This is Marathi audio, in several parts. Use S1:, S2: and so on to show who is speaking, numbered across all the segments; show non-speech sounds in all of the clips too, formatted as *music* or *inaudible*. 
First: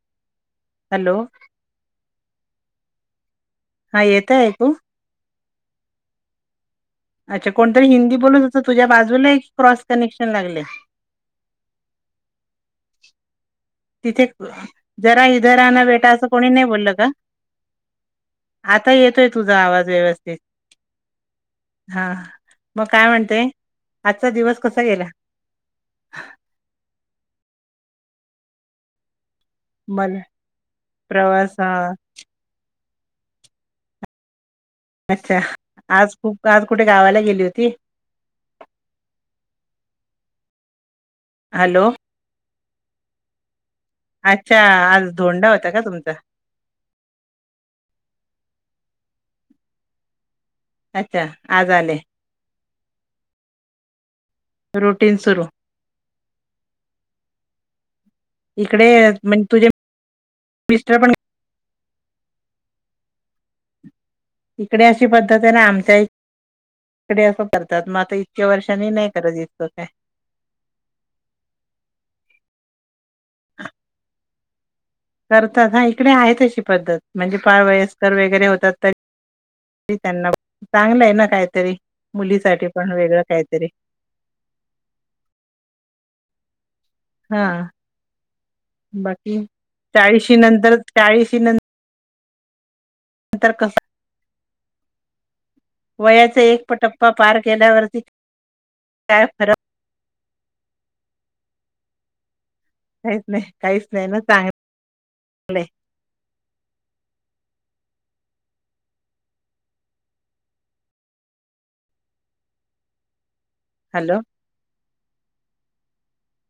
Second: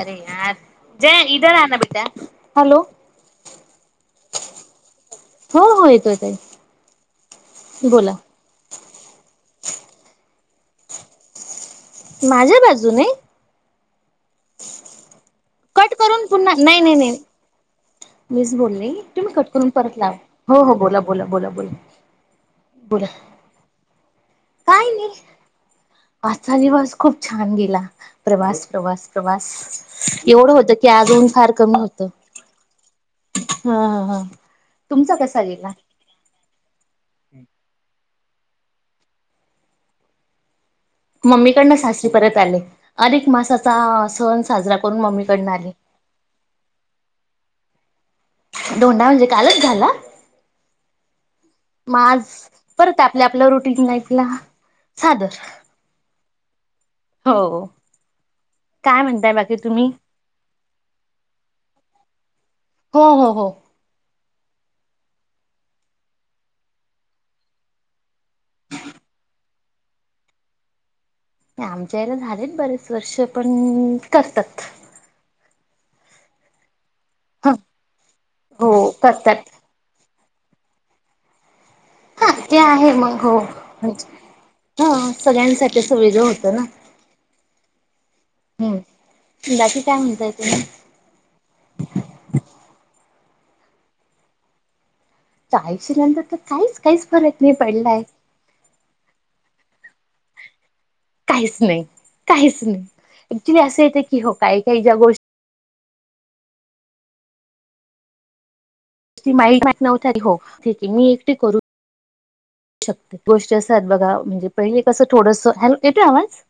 S1: आरे यार
S2: हॅलो
S1: जय इधर आना बेटा हॅलो
S2: हा येतय ऐकू?
S1: हो हो येतोयेत
S2: अच्छा कोणतरी हिंदी बोलू तुझ्या बाजूला एक क्रॉस कनेक्शन लागले
S1: माझ्या बाजूने?
S2: तिथे जरा इधर ना बेटा असं कोणी नाही बोललं का?
S1: मीच
S2: आता
S1: बोलल
S2: येतोय
S1: तुम्ही कट
S2: तुझा
S1: करून
S2: आवाज
S1: परत ला
S2: व्यवस्थित
S1: हो हो बोला बोला बोला बोला
S2: हा मग
S1: बोला
S2: काय म्हणते आ
S1: काय नाही आजचा दिवस खूप छान गेला प्रवास प्रवास प्रवास
S2: मला
S1: एवढं होत की आगळून फार
S2: प्रवास
S1: कमी
S2: हा,
S1: होत हा हा हा तुमचा
S2: अच्छा
S1: कसा गेला
S2: आज खूप आज कुठे गावाला गेली होती?
S1: मम्मीकडन
S2: हॅलो
S1: सासरी परत आले अधिक मासात चा सण
S2: अच्छा
S1: साजरा करून
S2: आज
S1: मम्मीकडन
S2: धोंडा होता
S1: आले
S2: का तुमचा
S1: दोंडा म्हणजे कालच झाला?
S2: अच्छा आज आले
S1: माज परत आपल्या आपलं रुटीन लाईफला
S2: रुटीन
S1: झालं
S2: सुरू इकडे
S1: काय म्हणताय
S2: म्हणजे
S1: बाकी
S2: तुझे
S1: तुम्ही?
S2: मिस्टर पण
S1: हो हो हो
S2: इकडे अशी पद्धत आहे ना आमच्याही इकडे असं करतात मग आता इतक्या वर्षांनी नाही करत इकं काय
S1: आमच्या याला झालेत बरेच वर्ष पण करतात.
S2: इकडे आहेत अशी पद्धत म्हणजे
S1: हा
S2: फार वयस्कर वगैरे होतात
S1: हो करतात
S2: चांगलं आहे ना काहीतरी
S1: हा ते
S2: मुलीसाठी पण
S1: आहे मग
S2: वेगळं
S1: हो
S2: काहीतरी
S1: म्हणजे ह सगळ्यांसाठी असं वेगळं होत ना
S2: हा
S1: हम्म.
S2: बाकी
S1: काय म्हणताय
S2: चाळीशी
S1: तुम्ही
S2: नंतर चाळीशी नंत अंतर कस
S1: चाळीशी नंतर तर
S2: वयाचा एक
S1: काहीच काहीच
S2: पटप्पा पार
S1: फरक नाही
S2: केल्यावरती
S1: पडलाय
S2: काय फरक
S1: काहीच नाही काहीच ना
S2: काहीच नाही
S1: ऍक्च्युली असं
S2: काहीच
S1: येतं
S2: नाही ना
S1: की हो
S2: चांगलंय
S1: काही-काही ज्या गोष्टी ती *inaudible* नव तरी हो ठीक आहे मी एकटी करू शकते गोष्टी असं आहेत बघा
S2: हॅलो
S1: म्हणजे पहिले कसं थोडसा हेल् येतो आवाज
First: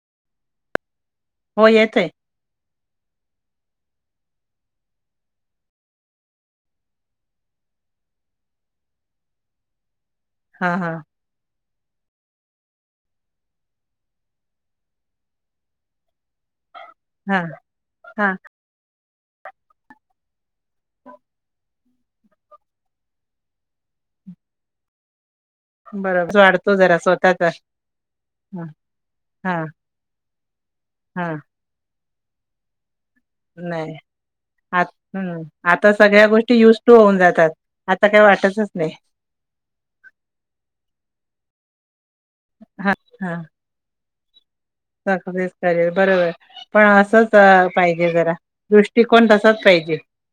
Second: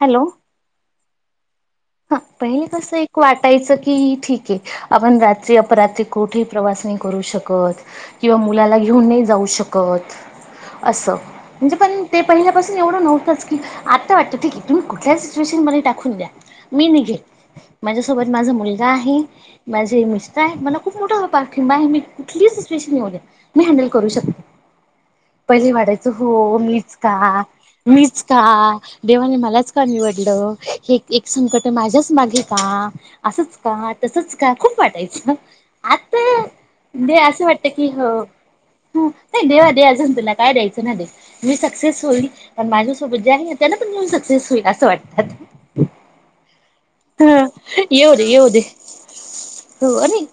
S1: हॅलो.
S2: हो येते
S1: तसं एक वाटायचं की ठीक आहे आपण रात्री अपरात्री कुठे प्रवास नाही करू शकत. किंवा मुलाला घेऊन नाही जाऊ शकत.
S2: हा हा.
S1: असं म्हणजे पण ते पहिल्यापासून एवढं नव्हतंच की आता वाटतं ठीक आहे तुम्ही कुठल्या सिच्युएशन मध्ये टाकून द्या. मी निघेल
S2: हा
S1: माझ्यासोबत
S2: हा
S1: माझा मुलगा आहे माझे मिस्टर आहे मला खूप मोठा हो पारखी बाय मी कुठली सिच्युएशन येऊ दे मी हॅडल करू शक पहिले वाढायचं
S2: बरोबर
S1: हो
S2: वाढतो
S1: मीच
S2: जरा
S1: का
S2: स्वतःचा
S1: मीच का
S2: हा
S1: देवाने
S2: हा
S1: मलाच का निवडलं? हे एक एक
S2: हा
S1: संकट माझ्याच मागे का? असच
S2: नाही
S1: का तसच का खूप
S2: आ
S1: वाटायचं
S2: हम्म सगळ्या
S1: आता
S2: गोष्टी युज टू
S1: दे
S2: होऊन
S1: असं
S2: जातात.
S1: वाटत की
S2: आता
S1: हो
S2: काय वाटतच
S1: हो नाही देवा दे अजून तुला काय द्यायचं ना दे मी स क्सेस होईल पण माझ्या सोबत जे आहे ना त्यांना पण म सक्सेस होई
S2: टाकू दे काय रे बरोबर आहे. पण असचं पाहिजे
S1: येऊ दे
S2: जरा
S1: येऊ दे
S2: दृष्टिकोण तसाच
S1: हो
S2: पाहिजे.
S1: अरे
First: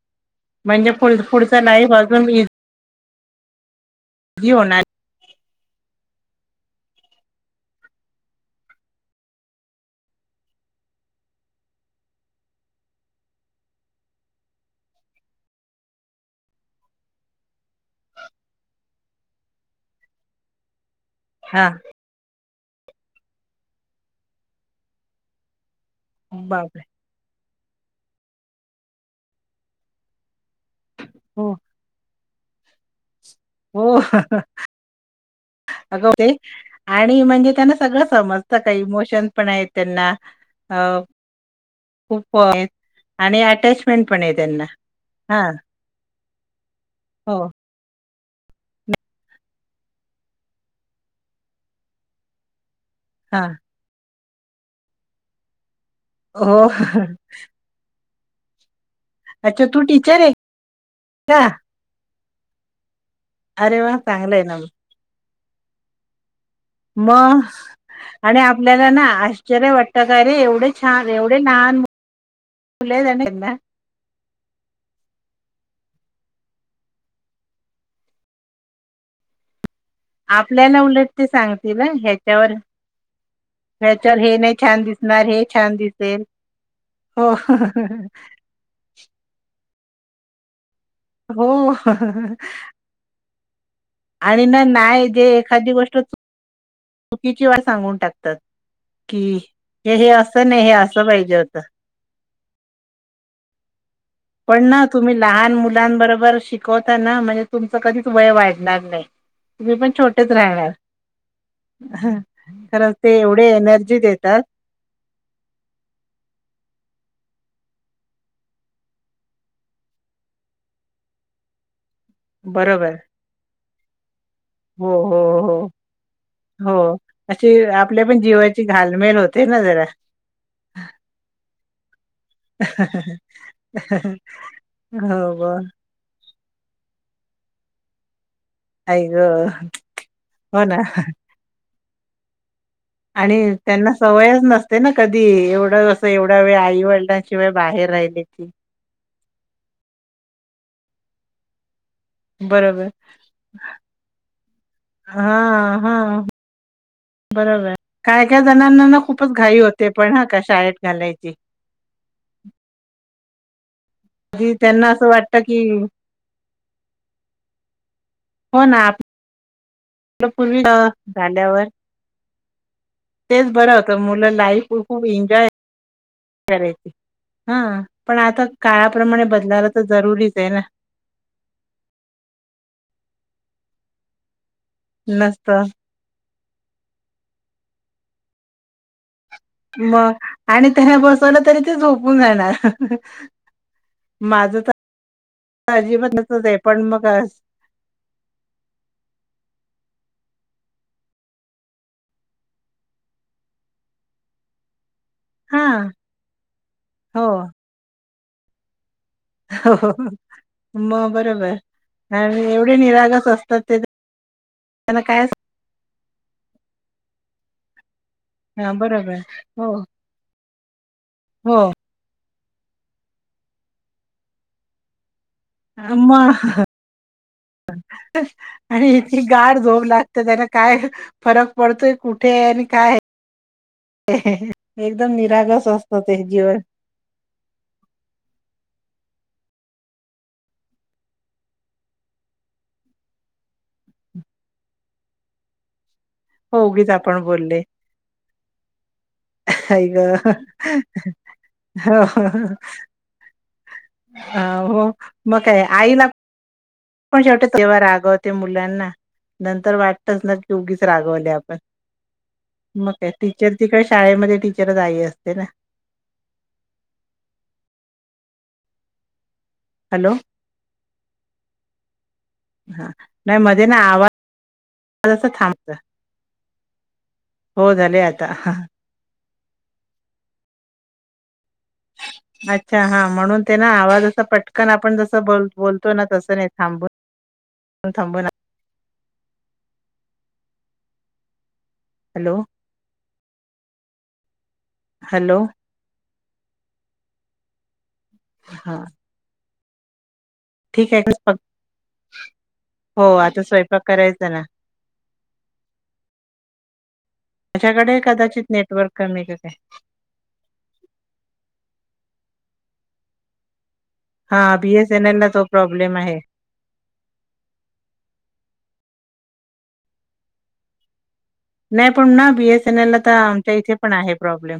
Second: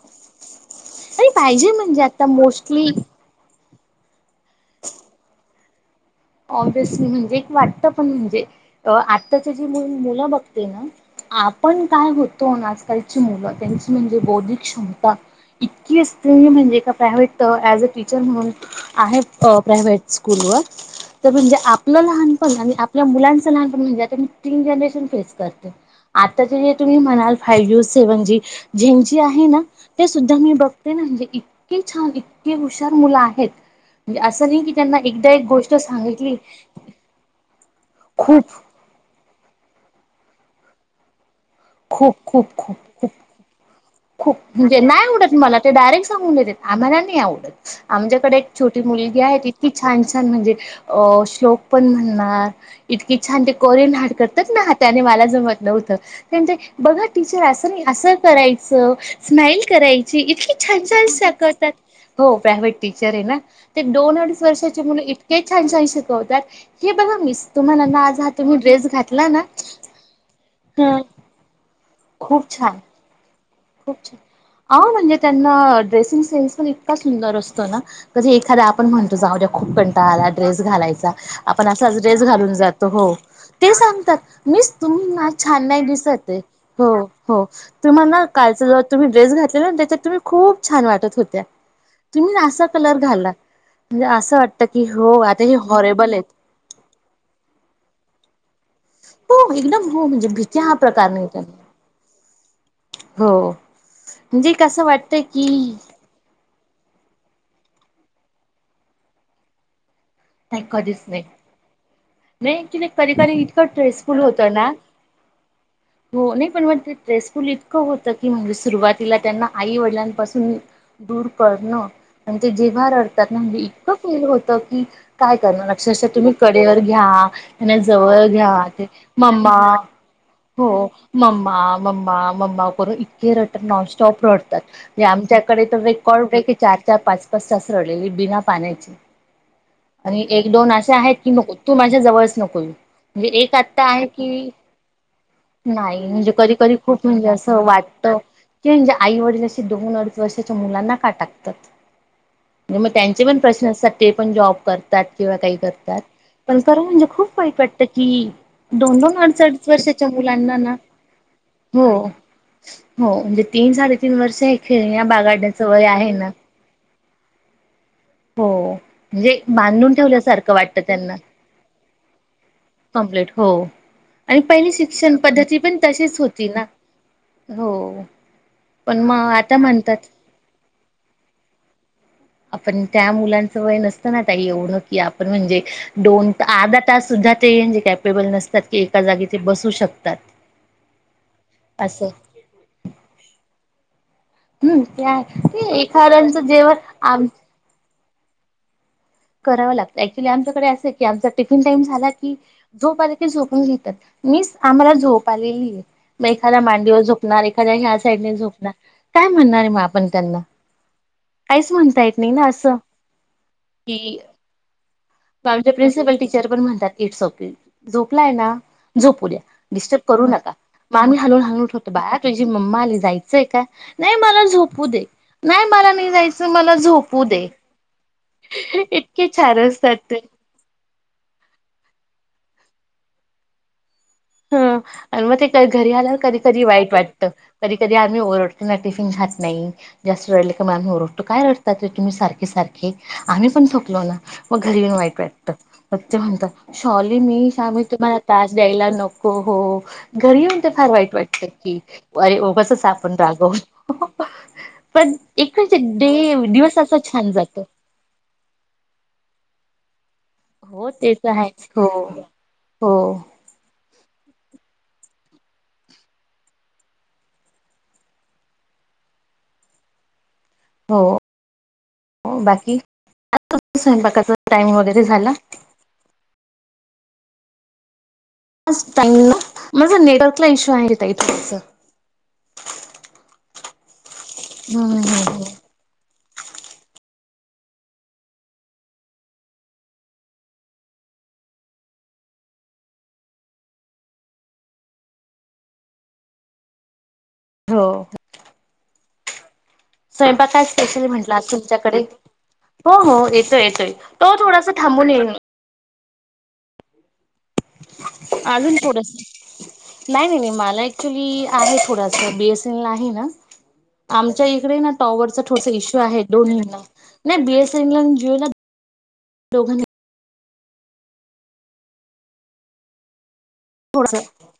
S2: म्हणजे पुढ पुढचं नाही लाइफ अजून इ
S1: ह
S2: जी होणार
S1: ऑबवियसली म्हणजे एक वाटतं पण म्हणजे आत्ताच्या जी मु मुलं बघते ना आपण काय होतो ना आजकालची मुलं त्यांची म्हणजे बौद्धिक क्षमता इतकी असते म्हणजे का प्रायव्हेट तर ऐज टीचर म्हणून आहे अ प्रायव्हेट स्कूलवर तर म्हणजे
S2: हा
S1: आपलं लहान पण आणि आपल्या मुलांचा लहानपण म्हणजे आता मी तीन जनरेशन फेस करते आताचे जे
S2: बापरे
S1: तुम्ही म्हणाल फाइव जी, सेव्हन जी ज्यांची आहे ना ते सुद्धा मी बघते ना म्हणजे
S2: हो
S1: इतके छान, इ तकी हुशार मुलं आहेत
S2: हो
S1: म्हणजे असं नाही की त्यांना एकदा एक गोष्ट
S2: अगं
S1: सांगे
S2: ते आणि म्हणजे त्यांना सगळं
S1: खूप
S2: समजतं काय इमोशन पण आहेत त्यांना अ खूप आहे आणि अटेचमेंट
S1: खूप म्हणजे नाही आवडत मला ते डायरेक्ट सांगून देते आम्हाला नाही
S2: हो
S1: आवडत. आमच्याकडे एक छोटी मुलगी आहे इतकी छान-छान म्हणजे अ श्लोक पण म्हणणार इतकी
S2: हा
S1: छान ते कोरियन हार्ट करतात ना त्याने मला जमत नव्हतं तेन ते
S2: हो
S1: बघा टीचर असं नाही असं करायचं स्माइल
S2: अच्छा तू
S1: करायची
S2: टीचर आहे
S1: इतकी छान-छान सा
S2: का
S1: करतात हो प्रायव्हेट टी चर आहे ना
S2: अरे
S1: ते
S2: वा
S1: दोन
S2: चांगलं
S1: आडीच
S2: आहे ना मग
S1: वर्षाचे मुलं इतके छान-छान शिकवतात. हे
S2: म
S1: बघा मिस तुम्हाला ना आज हा
S2: आणि
S1: तुम्ही ड्रेस
S2: आपल्याला ना
S1: घातला
S2: आश्चर्य वाटत काय रे एवढे
S1: हम
S2: छान एवढे लहान
S1: खूप छान
S2: मुले *unintelligible*
S1: खूप छान हा म्हणजे त्यांना ड्रेसिंग सेन्स पण इतका सुंदर असतो ना कधी एखाद्या आपण म्हणतो जाऊ द्या खूप कं टाळा आला ड्रेस
S2: आपल्याला उलट
S1: घालायचा
S2: ते
S1: आपण
S2: सांगतील हं
S1: असाच ड्रेस
S2: ह्याच्यावर
S1: घालून जातो हो. ते सांगतात
S2: ह्याच्यावर हे नाही
S1: मिस
S2: छान
S1: तुम्ही
S2: दिसणार
S1: ना आज
S2: हे
S1: छान नाही दिसत
S2: दिसेल
S1: आहे हो हो तुम्हा ना का लचा जो तुम्ही ड्रेस घातलेला ना त्याच्यात तुम्ही खूप छान वाटत होत्या
S2: हो
S1: तुम्ही असा कलर घाला. म्हणजे असं
S2: आणि ना
S1: वाटत की
S2: नाही
S1: हो
S2: जे
S1: आता हे
S2: एखादी गोष्ट
S1: हॉरेबल आहे.
S2: चुकीची वा सांगून टाकतात की
S1: हो एकदम
S2: हे
S1: हो
S2: हे
S1: म्हणजे
S2: असं
S1: भीती
S2: नाही हे
S1: हा
S2: असं
S1: प्रकार नाही
S2: पाहिजे होतं
S1: त्यांना. हो. म्हणजे
S2: पण
S1: कसं
S2: ना तुम्ही
S1: वाटतंय की
S2: लहान मुलांबरोबर शिक हो, त्यांना तुमचं कधीच वय वाढणार नाही, तुम्ही पण छ तिथेच
S1: नाही
S2: राहणार
S1: कधीच नाही
S2: ह.
S1: नाही, अक्चुली कधी कधी इतकं स्ट्रेसफुल होता, ना हो नाही पण मग स्ट्रेसफुल इतकं होत, की म्हणजे सुरुवातीला त्यांना आई वडिलांन पासून दूर करणं. आणि ते जेव्हा
S2: बरोबर
S1: रडतात, ना मुली इतकं फील होतं की
S2: हो हो
S1: काय
S2: हो
S1: करण अक्षरशः तुम्ही
S2: हो
S1: कडेवर ह
S2: अशी
S1: त्या
S2: आपल्या पण
S1: जवळ घ्या
S2: जीवाची
S1: ते
S2: घालमेल होते
S1: मम्मा.
S2: ना जरा.
S1: हो, मम्मा मम्मा मम्मा करून इतके र नॉनस्टॉप रडतात.
S2: हो ग
S1: त्याकडे तर रेकॉर्ड ब्रेक आहे. क चार, चार पाच, पाच तास रडलेली बिना पाहण्याची
S2: आई ग
S1: आणि एक
S2: हो
S1: दोन
S2: ना
S1: असे आहेत, की नको तू माझ्या जवळच नको येऊ. म्हणजे
S2: आणि
S1: एक आत्ता
S2: त्यांना
S1: आहे
S2: सवयच
S1: की
S2: नसते, ना कधी एवढं
S1: नाही
S2: असं
S1: म्हणजे
S2: एवढ्या
S1: कधी
S2: वेळ आईवडिलांशिवाय वेळ बाहेर. राहिले ती.
S1: ते म्हणजे, आई वडील असे दोन अडीच वर्षाच्या मुलांना का टाकतात. म्ह
S2: बरोबर
S1: मग त्यांचे पण प्रश्न असतात. ते पण जॉब करणार.
S2: हा
S1: किंवा काही
S2: हा
S1: करतात. पण खरां म्हणजे, खूप वाईट
S2: बरोबर
S1: वाटतं कि
S2: काय काय जणांना ना
S1: दोन, दोन
S2: खूपच
S1: अडिच
S2: घाई
S1: अडीच
S2: होते
S1: वर्षाच्या
S2: पण हा का
S1: मुलांना
S2: शाळेत
S1: ना
S2: घालायची
S1: हो हो. म्हणजे तीन साडेतीन वर्ष
S2: कधी
S1: हे
S2: त्यांना
S1: खेळण्या
S2: असं वाटत की
S1: बागडण्याचं वय आहे ना.
S2: हो ना.
S1: म्हणजे बांधून ठेवल्यासारखं
S2: पूर्वीं अ
S1: वाटतं त्यांना
S2: झाल्यावर.
S1: कम्प्लीट
S2: तेच
S1: हो
S2: बरं होतं मुलं
S1: आणि
S2: लाईफ
S1: पहिली
S2: व खूप
S1: शिक्षण
S2: एन्जॉय
S1: पद्धती पण तशीच होती ना
S2: करायची. हा
S1: हो
S2: पण आता
S1: पण
S2: काळाप्रमाणे
S1: मग आता
S2: बदलायला तर
S1: म्हणतात
S2: जरुरीच आहे, ना.
S1: आपण त्या मुलांचं वय नसतं, ना ताई एवढं की आपण म्हणजे
S2: नसतं
S1: दोन आर्धा तास सुद्धा ते कॅपेबल नसतात, की एका जागी ते बसू
S2: मग
S1: शकतात.
S2: आणि त्याना बसवलं तरी ते
S1: असं
S2: झोपून जाणार. *unintelligible* माझं तर
S1: हम्म त्या ते
S2: अजिबातच
S1: एखाद्यांचं
S2: *unintelligible*
S1: जेवण
S2: पण मग.
S1: आम करावं लागतं ऍक्च्युली आमच्याकडे असं आहे की, आमचा टिफिन टाइम झाला, की झोप आला की झोपून घेतात. मिस आम्हाला झोप
S2: हा
S1: आलेली आहे, मग एखाद्या मांडीवर
S2: हो
S1: झोपणार एखाद्या ह्या साईडने झोपणार. काय म्हणणार आहे? मग
S2: हो
S1: आपण त्यांना
S2: मग बरोबर
S1: काहीच म्हणता येत नाही
S2: आणि
S1: ना असं.
S2: एवढे निरागस असतात ते
S1: की.
S2: त्यांना काय
S1: आमचे प्रिन्सिपल टीचर पण म्हणतात. It's okay! झोपलाय ना
S2: हा बरोबर
S1: झोपू द्या
S2: हो
S1: डिस्टर्ब करू नका, म आम्ही हालवून हालून
S2: हो
S1: उठवतो. बाळ तुझी मम्मा आली जायचंय, का? नाही मला झोपू दे. नाही मला नाही
S2: मग
S1: जायचं, मला झोपू दे इतके छान! असतात.
S2: तर
S1: ते
S2: त्यांना काय फरक पडतोय कुठे आहे? आणि काय आहे. ह ह.
S1: आणि मग ते घरी आल्या वर कधी कधी वाईट वाटतं कधी कधी आम्ही ओरडताना टिफिन खात नाही जास्त रडले का, आम्ही ओरडतो काय रडतात. ते तुम्ही सारखे सारखे आम्ही पण थकलो ना.? मग घरी येऊन वाईट वाटतं. म ते म्हणत
S2: हो उगीच
S1: शॉली
S2: आपण
S1: मी
S2: बोलले
S1: शमी तुम्हाला तास द्यायला नको. हो
S2: काय ग
S1: घरी येऊन, ते फार वाईट वाटतं की अरे!
S2: हो
S1: उगाचचं आपण रागवतो.
S2: अ हो
S1: पण
S2: मग काय
S1: एकच
S2: आईला
S1: *unintelligible*
S2: पण शेवटे तेव्हा, रागवते मुलांना नंतर वाट *unintelligible* उगीच
S1: हो ते
S2: रागवले,
S1: तर
S2: आपण
S1: आहेच हो
S2: मग
S1: हो
S2: काय टीचरची काय शाळे मध्ये? टीचरचं आई असतं, ना. हॅलो!
S1: हो. हो बाकी,
S2: हा नाही मध्ये ना
S1: आत्ताच
S2: आवाज
S1: स्वयंपाकाचा टाइम वगैरे
S2: असं
S1: झाला.
S2: थांबत हो, झाले आज.
S1: टाईम ना माझा नेटवर्कला इश्यू आहे थोडंसं.
S2: अच्छा! हा म्हणून्, ते ना आवाज पटकन
S1: हम्म
S2: आपण
S1: हम्म
S2: जसं
S1: हम्म.
S2: बोल बोलतो, ना तसं थांबून थांबून *unintelligible* हॅलो! हॅलो!
S1: हो.
S2: हा.
S1: स्वयंपाक काय
S2: ठीक
S1: स्पेशल
S2: आहे
S1: म्हटला
S2: फक्त
S1: तुमच्याकडे? हो हो
S2: आता
S1: येतोय
S2: स्वयंपाक
S1: येतोय
S2: करायचा
S1: तो
S2: ना
S1: थोडासा थांबून येईल
S2: माझ्याकडे कदाचित
S1: अजून
S2: नेटवर्क
S1: थोडास
S2: कमी का काय
S1: नाही नाही नाही मला ऍक्च्युली आहे थोडा बीएसएल ला आहे ना
S2: हा
S1: आमच्या इकडे ना
S2: बीएसएनएल ला
S1: टॉवरचा
S2: तो
S1: थोस
S2: प्रॉब्लेम
S1: इश्यू आहे दोन्हीना नाही बीएसएनल जिओ दोघांनाही
S2: नाही पण ना बीएसएनएल ला तर इथे पण आहे
S1: थोडसा
S2: प्रॉब्लेम.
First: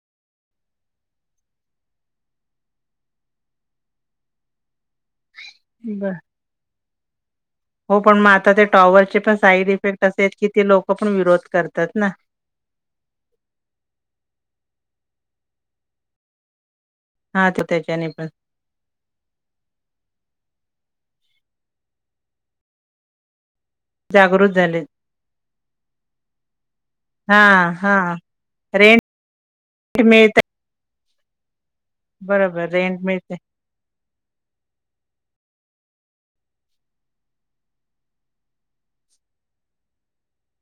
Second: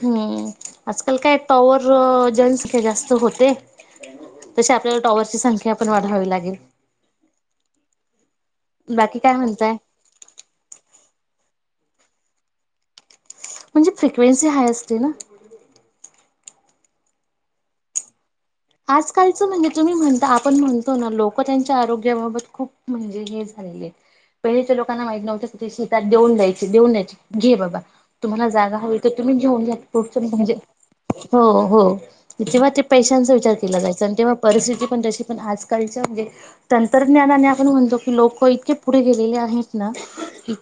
S1: हम्म. आजकाल काय टॉवर जंनसख्या जास्त होते जसे आपल्याला टॉवर संख्या पण
S2: बर
S1: वाढावी लागेल
S2: हो पण मग आता ते टॉवर चे
S1: बाकी काय
S2: पण साईड
S1: म्हणताय?
S2: इफेक्ट असे किती लोक आपण विरोध करतात ना
S1: म्हणजे फ्रिक्वेन्सी हाय असते ना
S2: हा त त्याच्याने पण
S1: आजकालचं म्हणजे तुम्ही म्हणता आपण म्हणतो ना लोक त्यांच्या आरोग्याबाबत खूप म्हणजे हे *inaudible*
S2: जागृत झाले हा हा
S1: जा हो
S2: रेंट
S1: तर तुम्ही घेऊन पुढ
S2: मिळते
S1: म्हणजे हो हो तेव्हा
S2: बरोबर
S1: तेव्हा
S2: रेंट
S1: पैशांचा
S2: मिळते
S1: विचार *inaudible* पुढे गेलेले आहेत ना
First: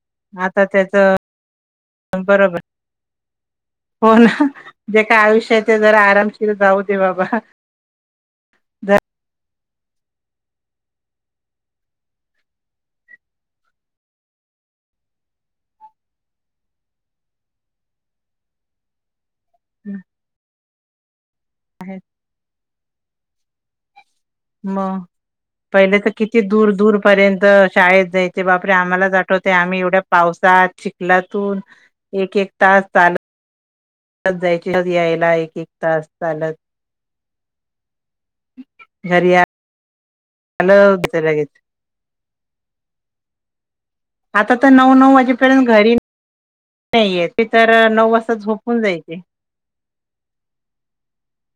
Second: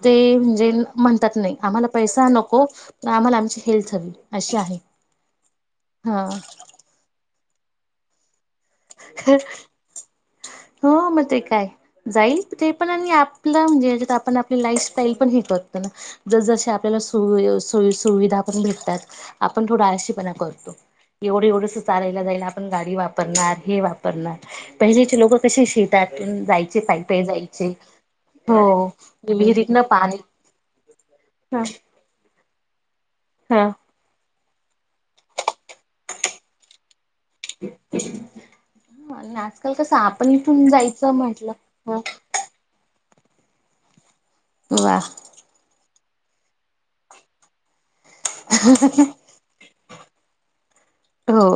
S1: ते
S2: आता
S1: म्हणजे
S2: त्याच
S1: म्हणतात नाही आम्हाला पैसा
S2: बरोबर
S1: नको आम्हाला आमची हेल्थ हवी अशी आहे
S2: एका आयुष्याचे जरा
S1: हा
S2: आरामशीर जाऊ दे बाबा
S1: *inaudible* हो मग ते काय जाईल ते पण आणि आपलं म्हणजे याच्यात आपण आपली लाईफ स्टाईल पण हे जस जस आपल्याला सोई सुविधा भेटतात आपण थोड आळशीपणा करत एवढ एवढ चाारयला जाईल आपण गाडी वापरणार हे वापरणार
S2: मग
S1: पहिलेचे लोक कसे
S2: पहिले तर किती
S1: शेतातून
S2: दूर
S1: जायचे
S2: दूर
S1: पायी पायी
S2: पर्यंत
S1: जायचे
S2: शाळेत जायचे बापरे
S1: हो
S2: आम्हालाच आठवते आम्ही
S1: विहिरीतन
S2: एवढ्या
S1: पाणी
S2: पावसा चिखलातून एक एक तास चालत जायची यायला एक एक तास चालत घरी या
S1: पण इथून जायचं म्हटलं ह
S2: आता तर नऊ
S1: वा
S2: नऊ वाजेपर्यंत घरी नाही हाय तर नऊ वाजता झोपून जायचे
S1: हो.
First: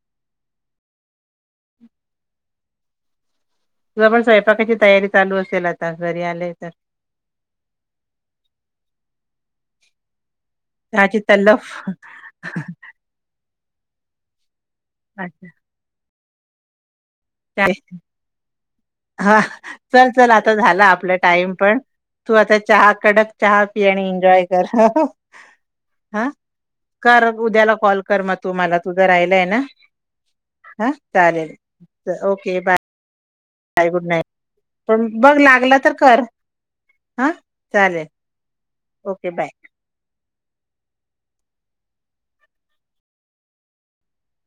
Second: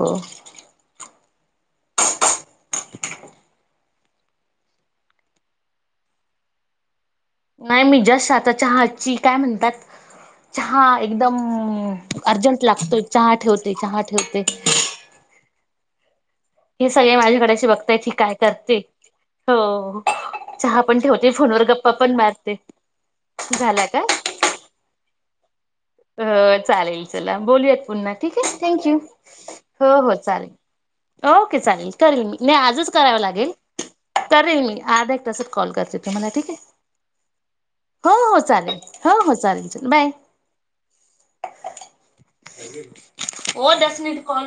S2: तु पण स्वयंपाकाची तयारी चालू असेल आता घरी आले तर
S1: नाही मी जस्ट आात चहाची आता काय म्हणतात चहा
S2: चहाची
S1: एकदम
S2: तल्लफ
S1: अर्जंट लागतोय चहा ठेवते चहा ठेवते
S2: अच्छा!
S1: हे सगळे माझ्याकडशी बघताय की काय करते
S2: हा
S1: हो
S2: चल चल आता
S1: चहा
S2: झाला
S1: पण
S2: आपला
S1: ठेवते
S2: टाइम
S1: फोनवर
S2: पण
S1: गप्पा
S2: तू
S1: मारते
S2: आता चहा कडक चहा
S1: झाला का
S2: पिणे एन्जॉय कर हा
S1: हो चालेल
S2: कर
S1: चला
S2: उद्याला
S1: बोलूयात
S2: कॉल
S1: पुन्हा
S2: कर मग
S1: ठीक
S2: तू
S1: आहे
S2: मला
S1: थँक्यू
S2: तुझ राहिलाय ना
S1: हो हो चालेल
S2: हा.
S1: ओके चालेल करेल मी नाही
S2: ओके बाय
S1: आजच कराव लागेल
S2: नाही
S1: तरे मी
S2: पण
S1: आधा एक
S2: बघ
S1: तासात कॉल
S2: लागला तर
S1: करते
S2: कर
S1: तुम्हाला ठीक आहे
S2: हा चालेल
S1: हो हो चालेल हो
S2: ओके
S1: हो
S2: बाय
S1: चालेल चालेल बाय हो दसणे दुकान